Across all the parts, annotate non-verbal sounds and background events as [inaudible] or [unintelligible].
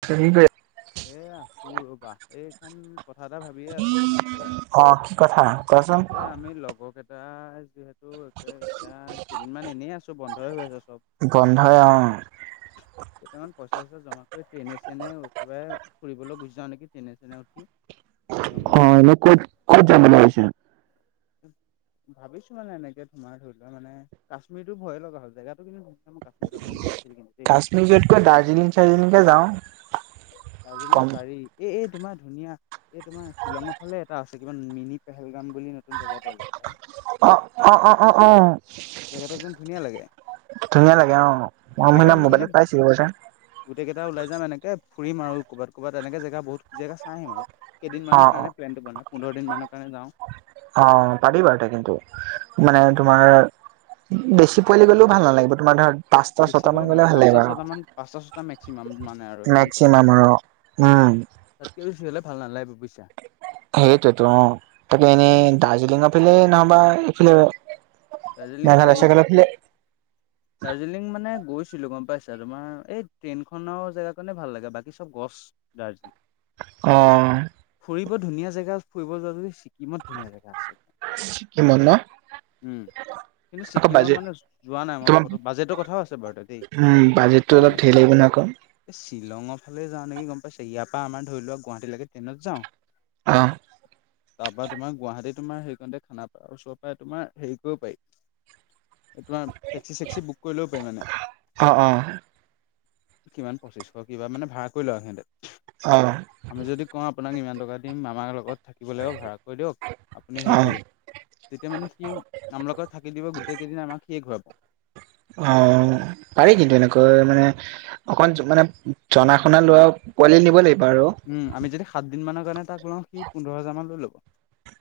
[unintelligible] এই আছো ৰবা এখান কথা এটা ভাবিয়ে আছো মানে একেবাৰে অ কি কথা কোৱাচোন এই আমি লগৰকেইটাই যিহে কেইদিনমান এনেই আছো বন্ধই হৈ আছছে চব। গন্ধই অ'। কেইটামান পইচা চইচা জমা কৰি ট্ৰেইনে চ্ৰেনে একেবাৰে ফুৰিবলৈ গুচি যাওঁ নেকি ট্ৰেইনে চেনে উঠি। একদম অঁ এনেই কত কত যাম বুলি ভাবিছে? ভাবিছো মানে এনেকে তোমাৰ ধৰি লোৱা মানে কাশ্মীৰতটো ভয়ে লগা হ'ল, জেগাতটো কিন্তু ধু মোৰ কাশ্মীৰ যাবলৈ মন আছিল কিন্তু দেই। নিজতকৈ দাৰ্জিলিং চাৰ্জিলিংকে যাওঁ। দাৰ্জিলিং কম পাৰি, এই এই তোমাৰ ধুনীয়া এই তোমাৰ শ্বিলঙৰ ফালে এটা আছে কিবা মিনি পেহেলগাম বুলি নতুন জেগা এটা ওলাইছে। অঁ অঁ অঁ অঁ অঁ। জেগাটো একদম ধুনীয়া লাগে ধুনীয়া লাগে অঁ, মই তেনেকে মানে আমি মোবাইত পাইছিলোঁ এটা। গোটেই কেইটা ওলাই যাম এনেকে ফুৰিম, আৰু ক'ৰবাত ক'ৰবাত এনেকে জেগা, বহুত জেগা চাই আহিম আৰু। অ কেইদিনমানৰ অ কাৰণে প্লেনটো বনাম, পোন্ধৰ দিনমানৰ কাৰণে যাওঁ। অঁ পাৰি বাৰু তে কিন্তু, মানে তোমাৰ বেছি পোৱালি গ'লেও ভাল নালাগিব, তোমাৰ ধৰ পাঁচটা, বেছি বোলে ছটামান নহয় গ'লে ভাল পাঁচটা লাগিব। ছটা মান পাঁচটা, ছটা মেক্সিমাম। মানে আৰু মেক্সিমামৰ অঁ, উম। তাতকৈ বেছি হলে ভাল নালাগিব বুজিছা। সেইটোয়েতো অঁ, তাকে এনেই, এই দাৰ্জিলিঙৰফালে নাইবা এইফালে দাৰ্জিলিং মেঘালয় পাৰি। চেঘালয় [inaudible] দাৰ্জিলিং, মানে গৈছিলোঁ গম পাইছা, তোমাৰ এই ট্ৰেইনখনৰ জেগা কাৰণে ভাল লাগে। বাকী চব গছ দাৰ্জিলিং অঁ। ফুৰিব ধুনীয়া জেগা ফুৰিব যদি ছিকিমত ধুনীয়া জেগা আছে। ছিক্কিমত ন? উম। কিন্তু আকৌ ছিকিমত বাজেট মানে যোৱা নাই মই, তোমাৰ ফটো বাজেটৰ কথাও আছে বাৰু তাত দেই। উম বাজেটটো অলপ ধেৰ লাগিব ন আকৌ এই শ্বিলঙৰ ফালে যাওঁ নেকি, গম পাইছা, ইয়াৰ পৰা আমাৰ ধৰি লোৱা গুৱাহাটীলৈকে ট্ৰেইনত যাওঁ। অঁহ। তাৰ পৰা তোমাৰ গুৱাহাটী তোমাৰ সেইকণতে খানাপাৰা ওচৰৰ পৰা তোমাৰ হেৰি কৰিব পাৰি, তোমাৰ টেক্সি-চেক্সি বুক কৰিলব পাৰি মানে। অ অ কিমান পঁচিশ কিবা মানে ভাড়া কৰি লই ইহঁতে। অ। আমি যদি কওঁ আপোনাক ইমান টকা দিম, আমাৰ লগত থাকিব লাগিব ভাড়া কৰি দিয়ক, আপুনি অ হেৰি কৰি দিয়ক, তেতিয়া মানে সি আমাৰ লগত থাকি দিব গোটেই কেইদিন আমাক সিয়েই ঘূৰাব। অ, পাৰি কিন্তু এনেকৈ মানে অকণমান মানে জনা শুনা লৰা পোৱালি নিব লাগিব আৰু। উম, আমি যদি সাতদিন মানৰ কাৰণে তাক লওঁ, সি পোন্ধৰ হাজাৰ মান লৈ ল'ব।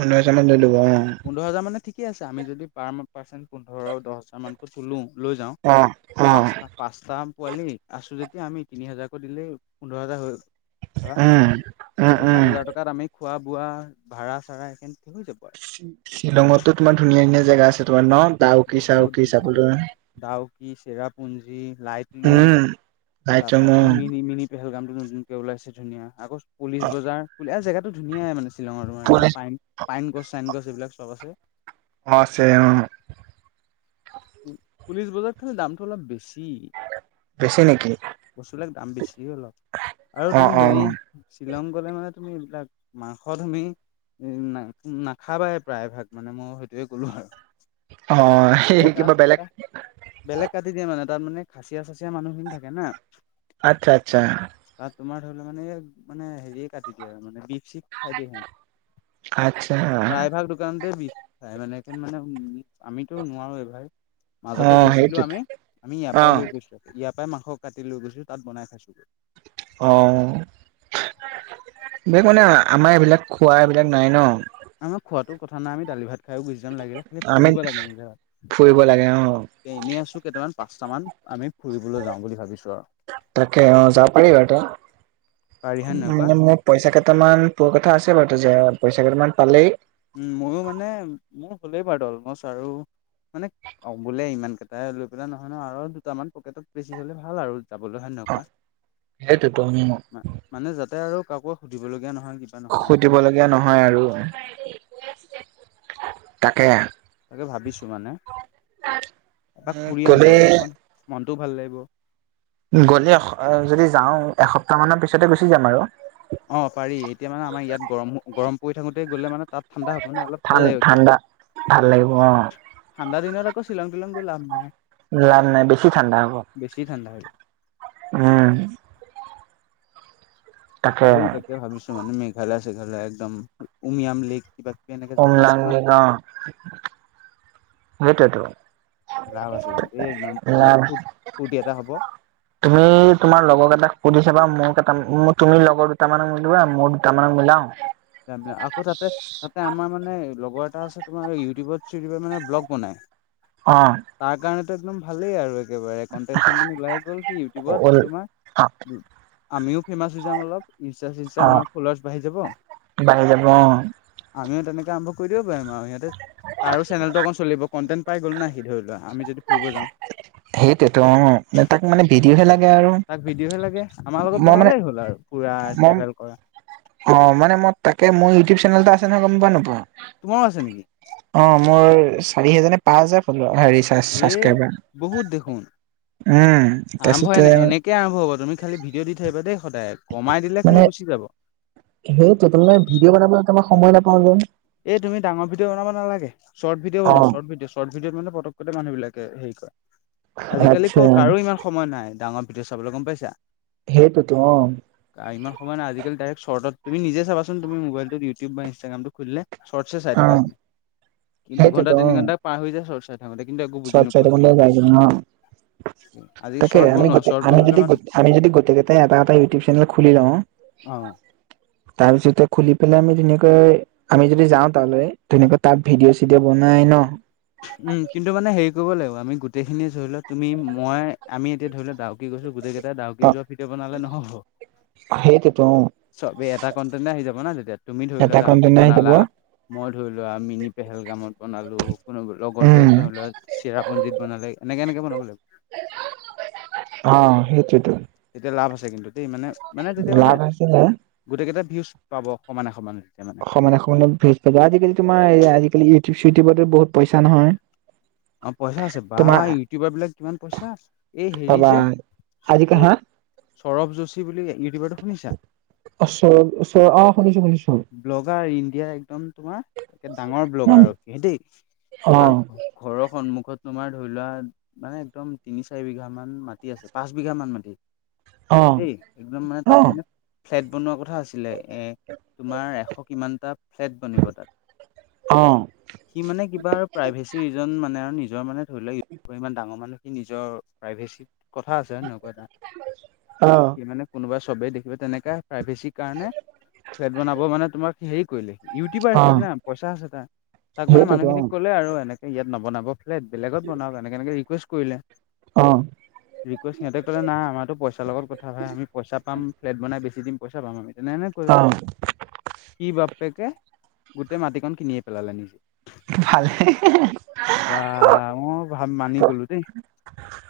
পোন্ধৰ হাজাৰমান লৈ লব অঁ। পোন্ধৰ হাজাৰমান ঠিকেই আছে, আমি যদি পাৰ পাৰ্চন পোন্ধৰ দহ হাজাৰমান তুলো লৈ যাওঁ, অ অ পাঁচটা পাঁচটা পোৱালি আছো যেতিয়া আমি তিনি হাজাৰকৈ দিলেই পোন্ধৰ হাজাৰ হৈ গ'ল। ধৰা উম উম বাকী উম সাত হাজাৰ টকাত আমি খোৱা বোৱা, ভাড়া চাড়া‌ সেইখিনিতে হৈ যাব আৰু। শ্বিলঙতো তোমাৰ ধুনীয়া ধুনীয়া জেগা আছে, তোমাৰ ন, ডাউকি চাউকি চাবলৈ। ডাউকী, চেৰাপুঞ্জী, লাইটলুম। উম তাৰ পৰা লাইটৰুম এই মিনি মিনি পেহেলগামটো নতুনকে ওলাইছে, ধুনীয়া আকৌ অ পুলিচ বজাৰ এ জেগাত ধুনীয়াই মানে শিলঙৰ তোমাৰ। পুলিচ পাইন পাইন গছ, চাইন গছ, এইবিলাক চব আছে। অ আছে অ'। পুলিচ বজাৰ খনত দামটো অলপ বেছি। বেছি নেকি বস্তুবিলাক দাম বেছি অলপ। আৰু অ তুমি অ হেৰি শ্বিলং গলে মানে তুমি এইবিলাক মাংস তুমি না নাখাবাই প্ৰায় ভাগ মানে মই সেইটোৱে ক'লো আৰু। অ সেই এই কিবা তাত বেলেগ বেলেগ কাটি দিয়ে মানে, তাত মানে খাচিয়া-চাচিয়া মানুহখিনি থাকে না। আচ্ছা আচ্ছা। তাত তোমাৰ ধৰি লোৱা মানে য়ে মানে হেৰিয়ে কাটি দিয়ে আৰু মানে বিফ চিভ খাই দিয়ে সিহঁতে। আচ্ছা প্ৰায় ভাগ দোকানতে বিফ পায় মানে, মানে উ আমিতো নোৱাৰো এ ভাই। অ মাজতে গৈছিলো সেইটোত আমি, আমি ইয়াৰ অ পৰাই লৈ গৈছিলো ইয়াৰ পৰাই মাংস কাটি লৈ গৈছো তাত বনাই খাইছোগৈ। অ বেগ মানে আমাৰ এইবিলাক খোৱা এইবিলাক নাই ন। আমাৰ খোৱাটো কথা নাই আমি দালি ভাত খায়ো গুচি যাম লাগিলে, খালি ফুৰিব লাগে আমি জাগা। ফুৰিব লাগে অ এ এনেই আছো কেইটামান পাঁচটামান আমি ফুৰিবলৈ যাওঁ বুলি ভাবিছো আৰু তাকে অ যাব পাৰি বাৰু পাৰি তাত। হয় নহয় কোৱা? মানে মোক পইচা কেইটামান পোৱা কথা আছে বাৰু যে পইচা কেইটামান পালেই উ ময়ো মানে মোৰ হ'লেই বাৰু [unintelligible] আৰু মানে অ বোলে ইমান কেইটাই লৈ পেলাই নহয় ন আৰু দুটামান পকেটত বেছি হ'লে ভাল আৰু। যাবলৈ হয় নে নাই অ কোৱা? সেইটোতো উম মা মানে যাতে আৰু কাকো সুধিবলগীয়া নহয় কি সুধিবলগীয়া নহয় আৰু অ। তাকে তাকে ভাবিছোঁ মানে, এপাক ফুৰি গ'লে আহোগৈ অকণ মনটোও ভাল লাগিব। গ'লে যদি যাওঁ এসপ্তাহমানৰ পিছতে গুচি যাম আৰু। অ পাৰি এতিয়া মানে আমাৰ ইয়াত গৰম গৰম পৰি থাকোতেই গ'লে মানে তাত ঠাণ্ডা হ'ব না অলপ ঠান ভাল লাগিব কিবা ঠাণ্ডা ভাল লাগিব অ এটা। ঠাণ্ডা দিনত আকৌ শ্বিলং-টিলং গৈ লাভ নাই। লাভ নাই বেছি ঠাণ্ডা হ'ব। বেছি ঠাণ্ডা হৈ যায়। উম। পাৰি তাকে ভাবিছোঁ মানে মেঘালয়-চেঘালয়া একদম উমিয়াম লেক কিবা কিবি এনেকে জেগা আছে ন উমলাংলি অ সেইটোৱেটো। লাভ আছে কিন্তু এই একদম পুৰা ফু-ফূৰ্তি এটা হ'ব। তুমি তোমাৰ লগৰ কেইটাক সুধি চাবা মোৰ কেইটা মই তুমি লগৰ দুটামানক লগ দিবা মোৰ দুটা দুটামানক মিলাও। লাভ নাই আকৌ তাতে তাতে আমাৰ মানে লগৰ এটা আছে তোমাৰ ইউটিউবত-চিউটিবত মানে ব্লগ বনাই, অ। তাৰ কাৰণেতো একদম ভালেই আৰু এক একেবাৰে কণ্টেন-চণ্টেটো ওলাই গ'ল সি ইউটিউবত অ তোমাৰ আমিও ফেমাচ হৈ যাম অলপ। ইনছতা ছিনছতা অ আমাৰ ফলোৱাৰছ বাহি যাব। বাঢ়ি যাব অ। আমিও তেনেকে আৰম্ভ কৰি দিব পাৰিম আৰু সিহঁতে তাৰো চেনেলতটো অকণ চলিব কনটেণ্ট পাই গ'লো না সি ধৰি লোৱা আমি যদি ফুৰিব যাওঁ। সেইটোয়েত অ। তাক মানে ভিডিঅ'হে লাগে আৰু। তাক মই মানে ফুৰা, মই ট্ৰেভেল কৰা। অ, মানে মই তাকে মোৰ ইউটিউব চেনেল এটা আছে নহয়, গম পোৱা নে নোপোৱা? তোমাৰো আছে নেকি? অ, মোৰ চাৰি হেজাৰ নে পাঁচ হাজাৰ ফলোৱাৰ। সেই এ চাব্ছক্ৰাইবাৰ। উম, বহুত দেখোন তাৰ পিছতে কে আৰম্ভ হ'ব। তুমি খালি ভিডিঅ' দি থাকিবা দেই সদায়, কমাই দিলে খালি গুচি যাব। সেইটোটো মানে ভিডিঅ' বনাব তোমাৰ সময় নাপাওঁ যে। এই তুমি ডাঙৰ ভিডিঅ' বনাব নালাগে শৰ্ট ভিডিঅ' অ বনোৱা শৰ্ট ভিডিঅ'। শৰ্ট ভিডিঅ'ত মানে পতক পতক মানুহবিলাকে হেৰি কৰে। আজিকালি আচ্ছা ক' কাৰোয়ে সিমান সময় নাই ডাঙৰ ভিডিঅ' চাবলৈ, গম পাইছা? সেইটোটো, অ। ইমান সময় নাই। আজিকালি ডাৰেক্ট শৰ্টত তুমি নিজেই চাবাচোন তুমি মোবাইলটোত ইউটিউব বা ইনষ্টাগ্ৰামটো খুলিলে। চৰ্ট চে চাই অ থাকা কি দুঘণ্টা, তিনি ঘণ্টা পাৰ হৈ যায়। চৰ্ট চা চৰ্ত চাই থাকোঁতে যায়গে ন। আজি তাকে শৰ্ট আমি বনোৱা গোটে শৰ্ট আমি বনালে যদি, মানে আমি যদি গোটেইকেইটাই এটা এটা ইউটিউব চেনেল খুলি লওঁ। অঁ। তাৰপিছতে খুলি পেলাই আমি ধুনীয়াকৈ আমি যদি যাওঁ তালৈ, ধুনীয়াকৈ তাত ভিডিঅ' চিডিঅ' বনাই ন? উম, কিন্তু মানে হেৰি কৰিব লাগিব। আমি গোটেইখিনি ধৰি লোৱা তুমি, মই, আমি এতিয়া ধৰি লোৱা ডাউকী গৈছোঁ গোটেইকেই টাই অ ডাউকি যোৱা ভিডিঅ' বনালে নহ'ব। সেইটোতো অ চবে এটা কণ্টেনে আহি যাব না তেতিয়া, তুমি ধৰি লোৱা এটা ডাউকীত কন্টেন্ট আহি যাব বনালা। মই ধৰি লোৱা মিনি পেহেলগামত বনালোঁ। লগৰটোৱে উম ধৈ লোৱা চিৰাপুঞ্জিত বনালে, এনেকে এনেকে বনাব লাগিব। অ', সেইটোৱেতো। তেতিয়া লাভ আছে কিন্তু দেই। মানে, মানে তেতিয়া মানে লাভ আছিলে গোটেইকেইটা ভিউজ পাব সমানে, সমানে [unintelligible] সমানে, সমানে ভিউজ। [unintelligible] আজিকালি তোমাৰ এই আজিকালি ইউটিউব চিউটিউবতো বহুত পইচা নহয়। অ', পইচা আছে। বা, তোমাৰ ইউটিউবাৰ বিলাক কিমান পইচা। এই হেৰি যে আজিকা হা। সৌৰভ যোশী বুলি ইউটিউবাৰটো শুনিছা? অ চ চ অ শুনিছো শুনিছো ব্লগাৰ ইণ্ডিয়াৰ একদম তোমাৰ একে ডাঙৰ ব্লগাৰ আৰু সি দেই, অ তাক ঘৰৰ সন্মুখত তোমাৰ ধৰি লোৱা মানে একদম তিনি, চাৰি বিঘামান মাটি আছে। পাঁচবিঘা মান মাটি অ দেই, একদম মানে অ তাত মানে ফ্লেট বনোৱা কথা আছিলে। এ তোমাৰ এশ কিমানটা ফ্লেট বনিব তাত। অ সি মানে কিবা আৰু প্ৰাইভেচি ৰিজন মানে আৰু নিজৰ মানে ধৰি লোৱা ইউ--উবৰ ইমান ডাঙৰ মানুহ। সি নিজৰ প্ৰাইভেচিত কথা আছে হয় নই [unintelligible] অঁ। কি মানে কোনোবা চবেই দেখিবা, তেনেকা প্ৰাইভেচিৰ কাৰণে ফ্লেট বনাব মানে তোমাক হেৰি কৰিলে। ইউটিউবাৰ সি না পইচা আছে তাৰ। তাক মানে সেইটোতো মানুহখিনিক ক'লে আৰু এনে কে ইয়াত নবনাব ফ্লেট বেলেগত বনাওক, এনেকে, এনেকে ৰিকুৱেষ্ট কৰিলে। অঁ। ৰিকুৱেষ্ট সিহঁতে ক'লে না আমাৰটো পইচা লগত কথা ভাই। আমি পইচা পাম ফ্লেট বনাই বেছি দিম পইচা পাম আমি। তেনে হয়। অ', সি বাপ্পেকে গোটেই মাটিকণ কিনিয়েই পেলালে নিজে! ভালহে! বা অ' ভা মানি গলোঁ দেই।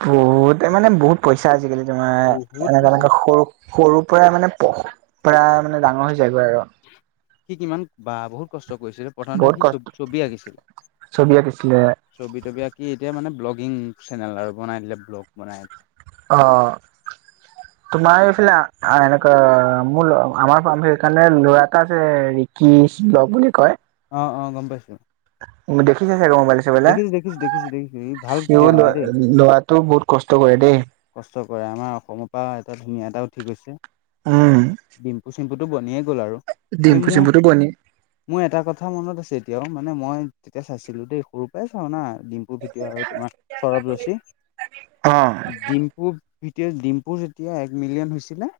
বহুতে মানে বহুত পইচা আজিকালি তোমাৰ, বহুত পইচা। এনেকা-এনেকা সৰু সৰুৰ পৰা মানে বহুত পৰা মানে ডাঙৰ হৈ যায়গৈ আৰু সি কিমান বা বহুত কষ্ট কৰিছে। প্রথমতে বহুত সি ছ কষ্ট ছবি আঁকিছিলে। ছবি আঁকিছিলে ছবি তবি আঁকি এতিয়া মানে ব্লগিং চেনেল আৰু বনাই দিলে। ব্লগ বনাই অ'হ। তোমাৰ এইফালে এনেকুৱা, মোৰ আমাৰ সেইকাৰণে ল'ৰা এটা আছে কৃষ্ণ বুলি কয়! অ' অ' গম পাইছোঁ। উম, দেখিছাই চাগে মোবাইল আছ দেখিছো দেখিছো দেখিছো ই [unintelligible] ভাল সিও ভিডিঅ' ল বনাই দেই ল'ৰাটো বহুত কষ্ট কৰে দেই! কষ্ট কৰে অ', আমাৰ সৰু পা এটা ধুনীয়া এটা উঠি গৈছে। উম। ডিম্পু চিম্পুটো বনিয়ে গ'ল আৰু এই ডিম্পু- মোৰ চিম্পুটো বনি মোৰ এটা কথা মনত আছে এতিয়াও, মানে মই তেতিয়া চাইছিলোঁ দেই। সৰুৰ পৰাই চাওঁ না ডিম ডিম্পু আৰু তোমাৰ শৰব গৈছি অ'হ। ডিম্পুৰ ভিডিঅ', ডিম্পু যেতিয়া এক মিলিয়ন হৈছিলে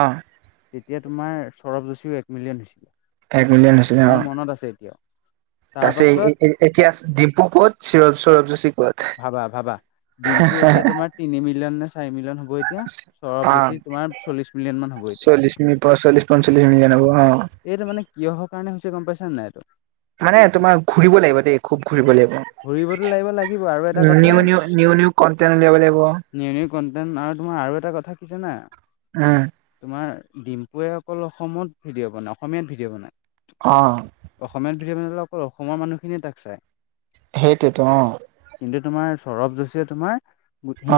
অহ। তেতিয়া তোমাৰ শৰব যোশীও এক মিলিয়ন হৈছিলে। এক মিলিয়ন মোৰ মনত আছে এতিয়াও। তাৰ পিছতে এ- এ-এ এতিয়া ডিম্পু ক'ত! শৰব যোশী ক'ত! ভাবা -ভাবা, ডিম্পু এতিয়া তোমাৰ তিনি মিলিয়ন নে চাৰি মিলিয়ন হ'ব এতিয়া শৰব যোশী তোমাৰ চল্লিছ মিলিয়ন মান হ'ব এতিয়া। [unintelligible] পৰা চল্লিশ-পঞ্চল্লিশ মিলিয়ন হ'ব। অ'হ। এইটো মানে কিহৰ কাৰণে হৈছে, গম পাইছা নে নাই এইটো মানে তোমাৰ ঘূৰিব লাগিব দেই। খুব ঘূৰিব লাগিব। ঘূৰিবতো লাগিব। লাগিব। আৰু এটা কথা টাইম উলিয়াব লাগিব। নিউ নিউ কন্টেন্ট, আৰু তোমাৰ আৰু এটা কথা কি জানা উম। তোমাৰ ডিম্পুৱে অকল অসমত ভিডিঅ' বনায়। অসমীয়াত ভিডিঅ' বনায়। অহ। অসমীয়াত ভিডিঅ বনালে, অকল অসমৰ মানুহখিনিয়ে তাক চায়। সেইটোয়েতো অ'হ। কিন্তু তোমাৰ শৰব যোশীয়ে তোমাৰ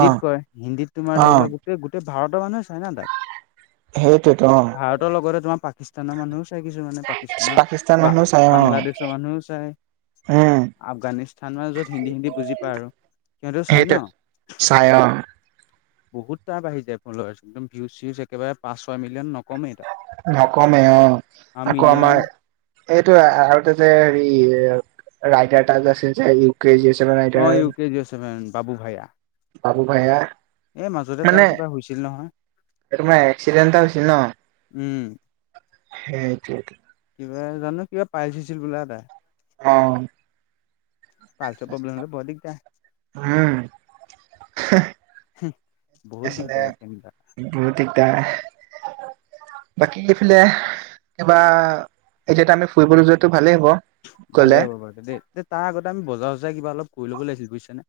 অ কয়। হিন্দীত তোমাৰ অ ধৰি লওঁক গোটেই ভাৰতৰ মানুহ চাই না তাক। সেইটোৱেইতো। অ'হ ভাৰতৰ লগতে তোমাৰ পাকিস্তানৰ মানুহেও চা চায় কিছুমানে, পাকিস্তানৰ। পাকিস্তান মানুহ চাই বা- অ বাংলাদেশৰ মানুহেও চায়। উম আফগানিস্তা -স্থান -মান য'ত, হিন্দী -হিন্দী বুজি পাই আৰু, সিহঁতেও চাই সেইটোৱে ন? চাই অ বহুত টাপ আহি যায় [unintelligible] একদম ভিউজ চিউজ একেবাৰে পাঁচ ছয় মিলিয়ন ন নকমেই অ', আৰু আকৌ মিলিয়ন আমাৰ সেইটোৱে আৰু এটা যে হেৰি ৰাইডাৰ এটা যে আছিল যে হেৰি [unintelligible] অ', ইউ কে জি'ৰ ছেভেন বাবু ভাইয়া। বাবু ভাইয়া এই মাজতে তাৰ কেনে কিবা হৈছিল নহয় এক্সিডেন্ট এটা হৈছিল ন'? উম সেইটোৱে টো কিবা জানো কিবা পাইলছ হৈছিল বোলো এটা অ', পাইলচৰ প্ৰব্লেম হলে বৰ দিগদাৰ উম বহুত আছিলে দিগদাৰ কেনিবা বহুত দিগদাৰ বাকী এইফালে কিবা এতিয়াতো আমি ফুৰিবলৈ যোৱাটো ভালেই হ'ব। গ'লে ভালেই হ'ব বাৰু দেই, তাৰ আগতে আমি বজাৰ চজাৰ কিবা অলপ কৰি লব লাগছিল বুজিছানে?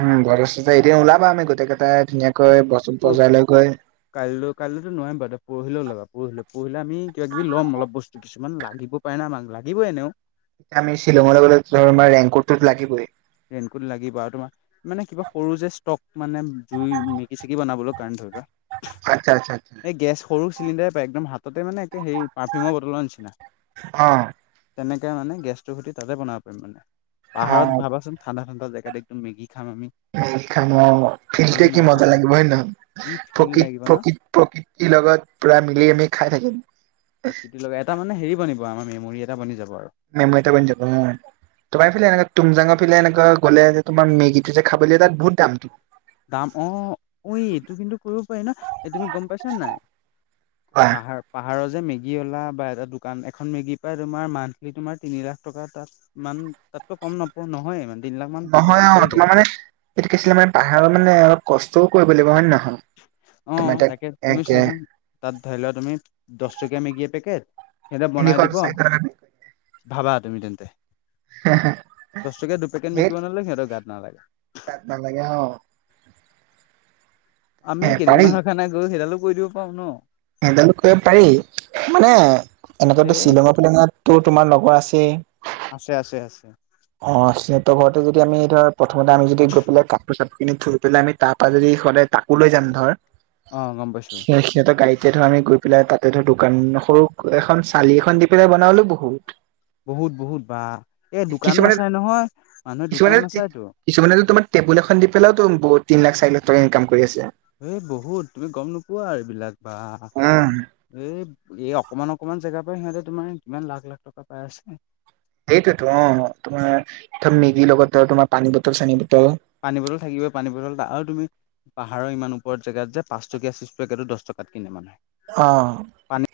উম, বজাৰ চজাৰ এদিন ওলাবা আমি গোটেই কেইটাই ধুনাকৈ কৰ বজাৰ লৈ গৈ কাইলৈ কাইলৈতো নোৱাৰিম বাৰু পৰহিলৈ ওলাবা পৰহিলৈ পৰহিলৈ আমি কিবা কিবি লম অলপ বস্তু কিছুমান লাগিব পাৰি ন' [unintelligible] লাগিবই এনেও। আমি শ্বিলঙলৈ গ'লে ধৰ আমাৰ ৰেইনকোটতো লাগিবই ৰেইনকোট লাগিব আৰু তোমাৰ মানে কিবা সৰু যে ষ্টপ মানে জুই মেগি চেগি বনাবলৈ কাৰণে ধৰিলোৱা আচ্ছা, আচ্ছা, আচ্চা। গেছ সৰু চিলিণ্ডাৰ পায় একদম হাততে মানে সেই পাৰফিউমৰ বটলৰ নিচিনা অ তেনেকে মানে গেছটোৰ খুটি তাতে বনাব পাৰিম মানে অ পাহাৰত ভাবাচোন ঠাণ্ডা ঠাণ্ডা জাগাত একদম মেগি খাম আমি মেগি খাম অ', ফিলটোয়ে কি মজা লাগিব হয় নহয়, কি ফিল লাগিব প্ৰকৃত ন প্ৰকৃত। প্ৰকৃতিৰ লগত পুৰা মিলি আমি খাই থাকিম প্ৰকৃতিৰ লগা এটা মানে হেৰি বনিব আমাৰ মেমৰি এটা বনি যাব আৰু। মেমৰি এটা বনি যাব উম, তোমাৰ ফালে এনে তুমজাঙৰ ফালে এনেকা গ'লে যে তোমাক মেগীটো যে খাবলে দিয়ে তাত বহুত দামটো দাম অ', ঐ এইটো কিন্তু কৰিব পাৰি ন' তুমি গম পাইছা নাই? কোৱা পাহাৰ পাহাৰৰ যে মেগী ওলা বা এটা দোকান এখন মেগী পাই তোমাৰ মান্থলি তোমাৰ তিনি লাখ টকা তাত মান তাতকৈ কম নপ নহয় মানে নহয় অ', তোমাৰ মানে এইটো কি আছিলে মানে পাহাৰৰ মানে অলপ কষ্টও কৰিব লাগিব হয় নহয়? অ', তোমাৰ তাত তাকে তুমি একে চোৱাচোন তাত ধৰি লোৱা তুমি দশ টকীয়া মেগী এপেকেট সিহঁতে তিনিশ বনাই দিব চাৰিশ টকা ভাবা তুমি তেন্তে দশ টকীয়া দুপেকেট মেগি বনালে সিহঁতৰ গাত নালাগে গাত নালাগে অ', আমি এ পাৰি কেইদিনমানৰ কাৰণে গৈ সেইডালো কৰি দিব পাৰো ন'? সেইডাল কৰিব পাৰি মানে এনেকাটো সেয়ে শ্বিলঙৰ ফালেতো তোমাৰ লগৰ আছেই আছে, আছে, আছে অ', সিহঁতৰ ঘৰতে যদি আমি ধৰ প্ৰথমতে আমি যদি গৈ পেলাই কাপোৰ চাপোৰ কিনি থৈ পেলাই আমি তাপ পৰা যদি সিদায় তাকো লৈ যাম ধৰ, অ গম পাইছো সি সিহঁতৰ গাড়ীতে ধৰ আমি গৈ পেলাই তাতে ধৰ দোকান সৰু এখন চালি এখন দি পেলাই বনালেও বহুত বহুত বহুত বা এই দোকান কিছুমানে নাচাই নহয়। মানুহে দোকান কিছুমানে নাচায়তো। কিছুমানেতো তোমাৰ টেবুল এখন দি পেলাওটো বহু তিনি লাখ চাৰিলাখ টকা ইনকাম কৰি আছে। এ বহুত তুমি গম নোপোৱা এইবিলাক বা উম এই এই অকমান অকনমান জেগাৰ পৰা সিহঁতে তোমাৰ কিমান লাখ লাখ টকা পাই আছে। সেইটোতো অ তোমাৰ মেগি লগত তোমাৰ পানী বটল চানী বটল পানী বটল থাকিবই। পানী বটল ত আৰু তুমি পাহাৰৰ ইমান ওপৰত জেগাত যে পাঁচটকীয়া চিপচ পেকেটো দহ টকাত কিনে মানুহে। অ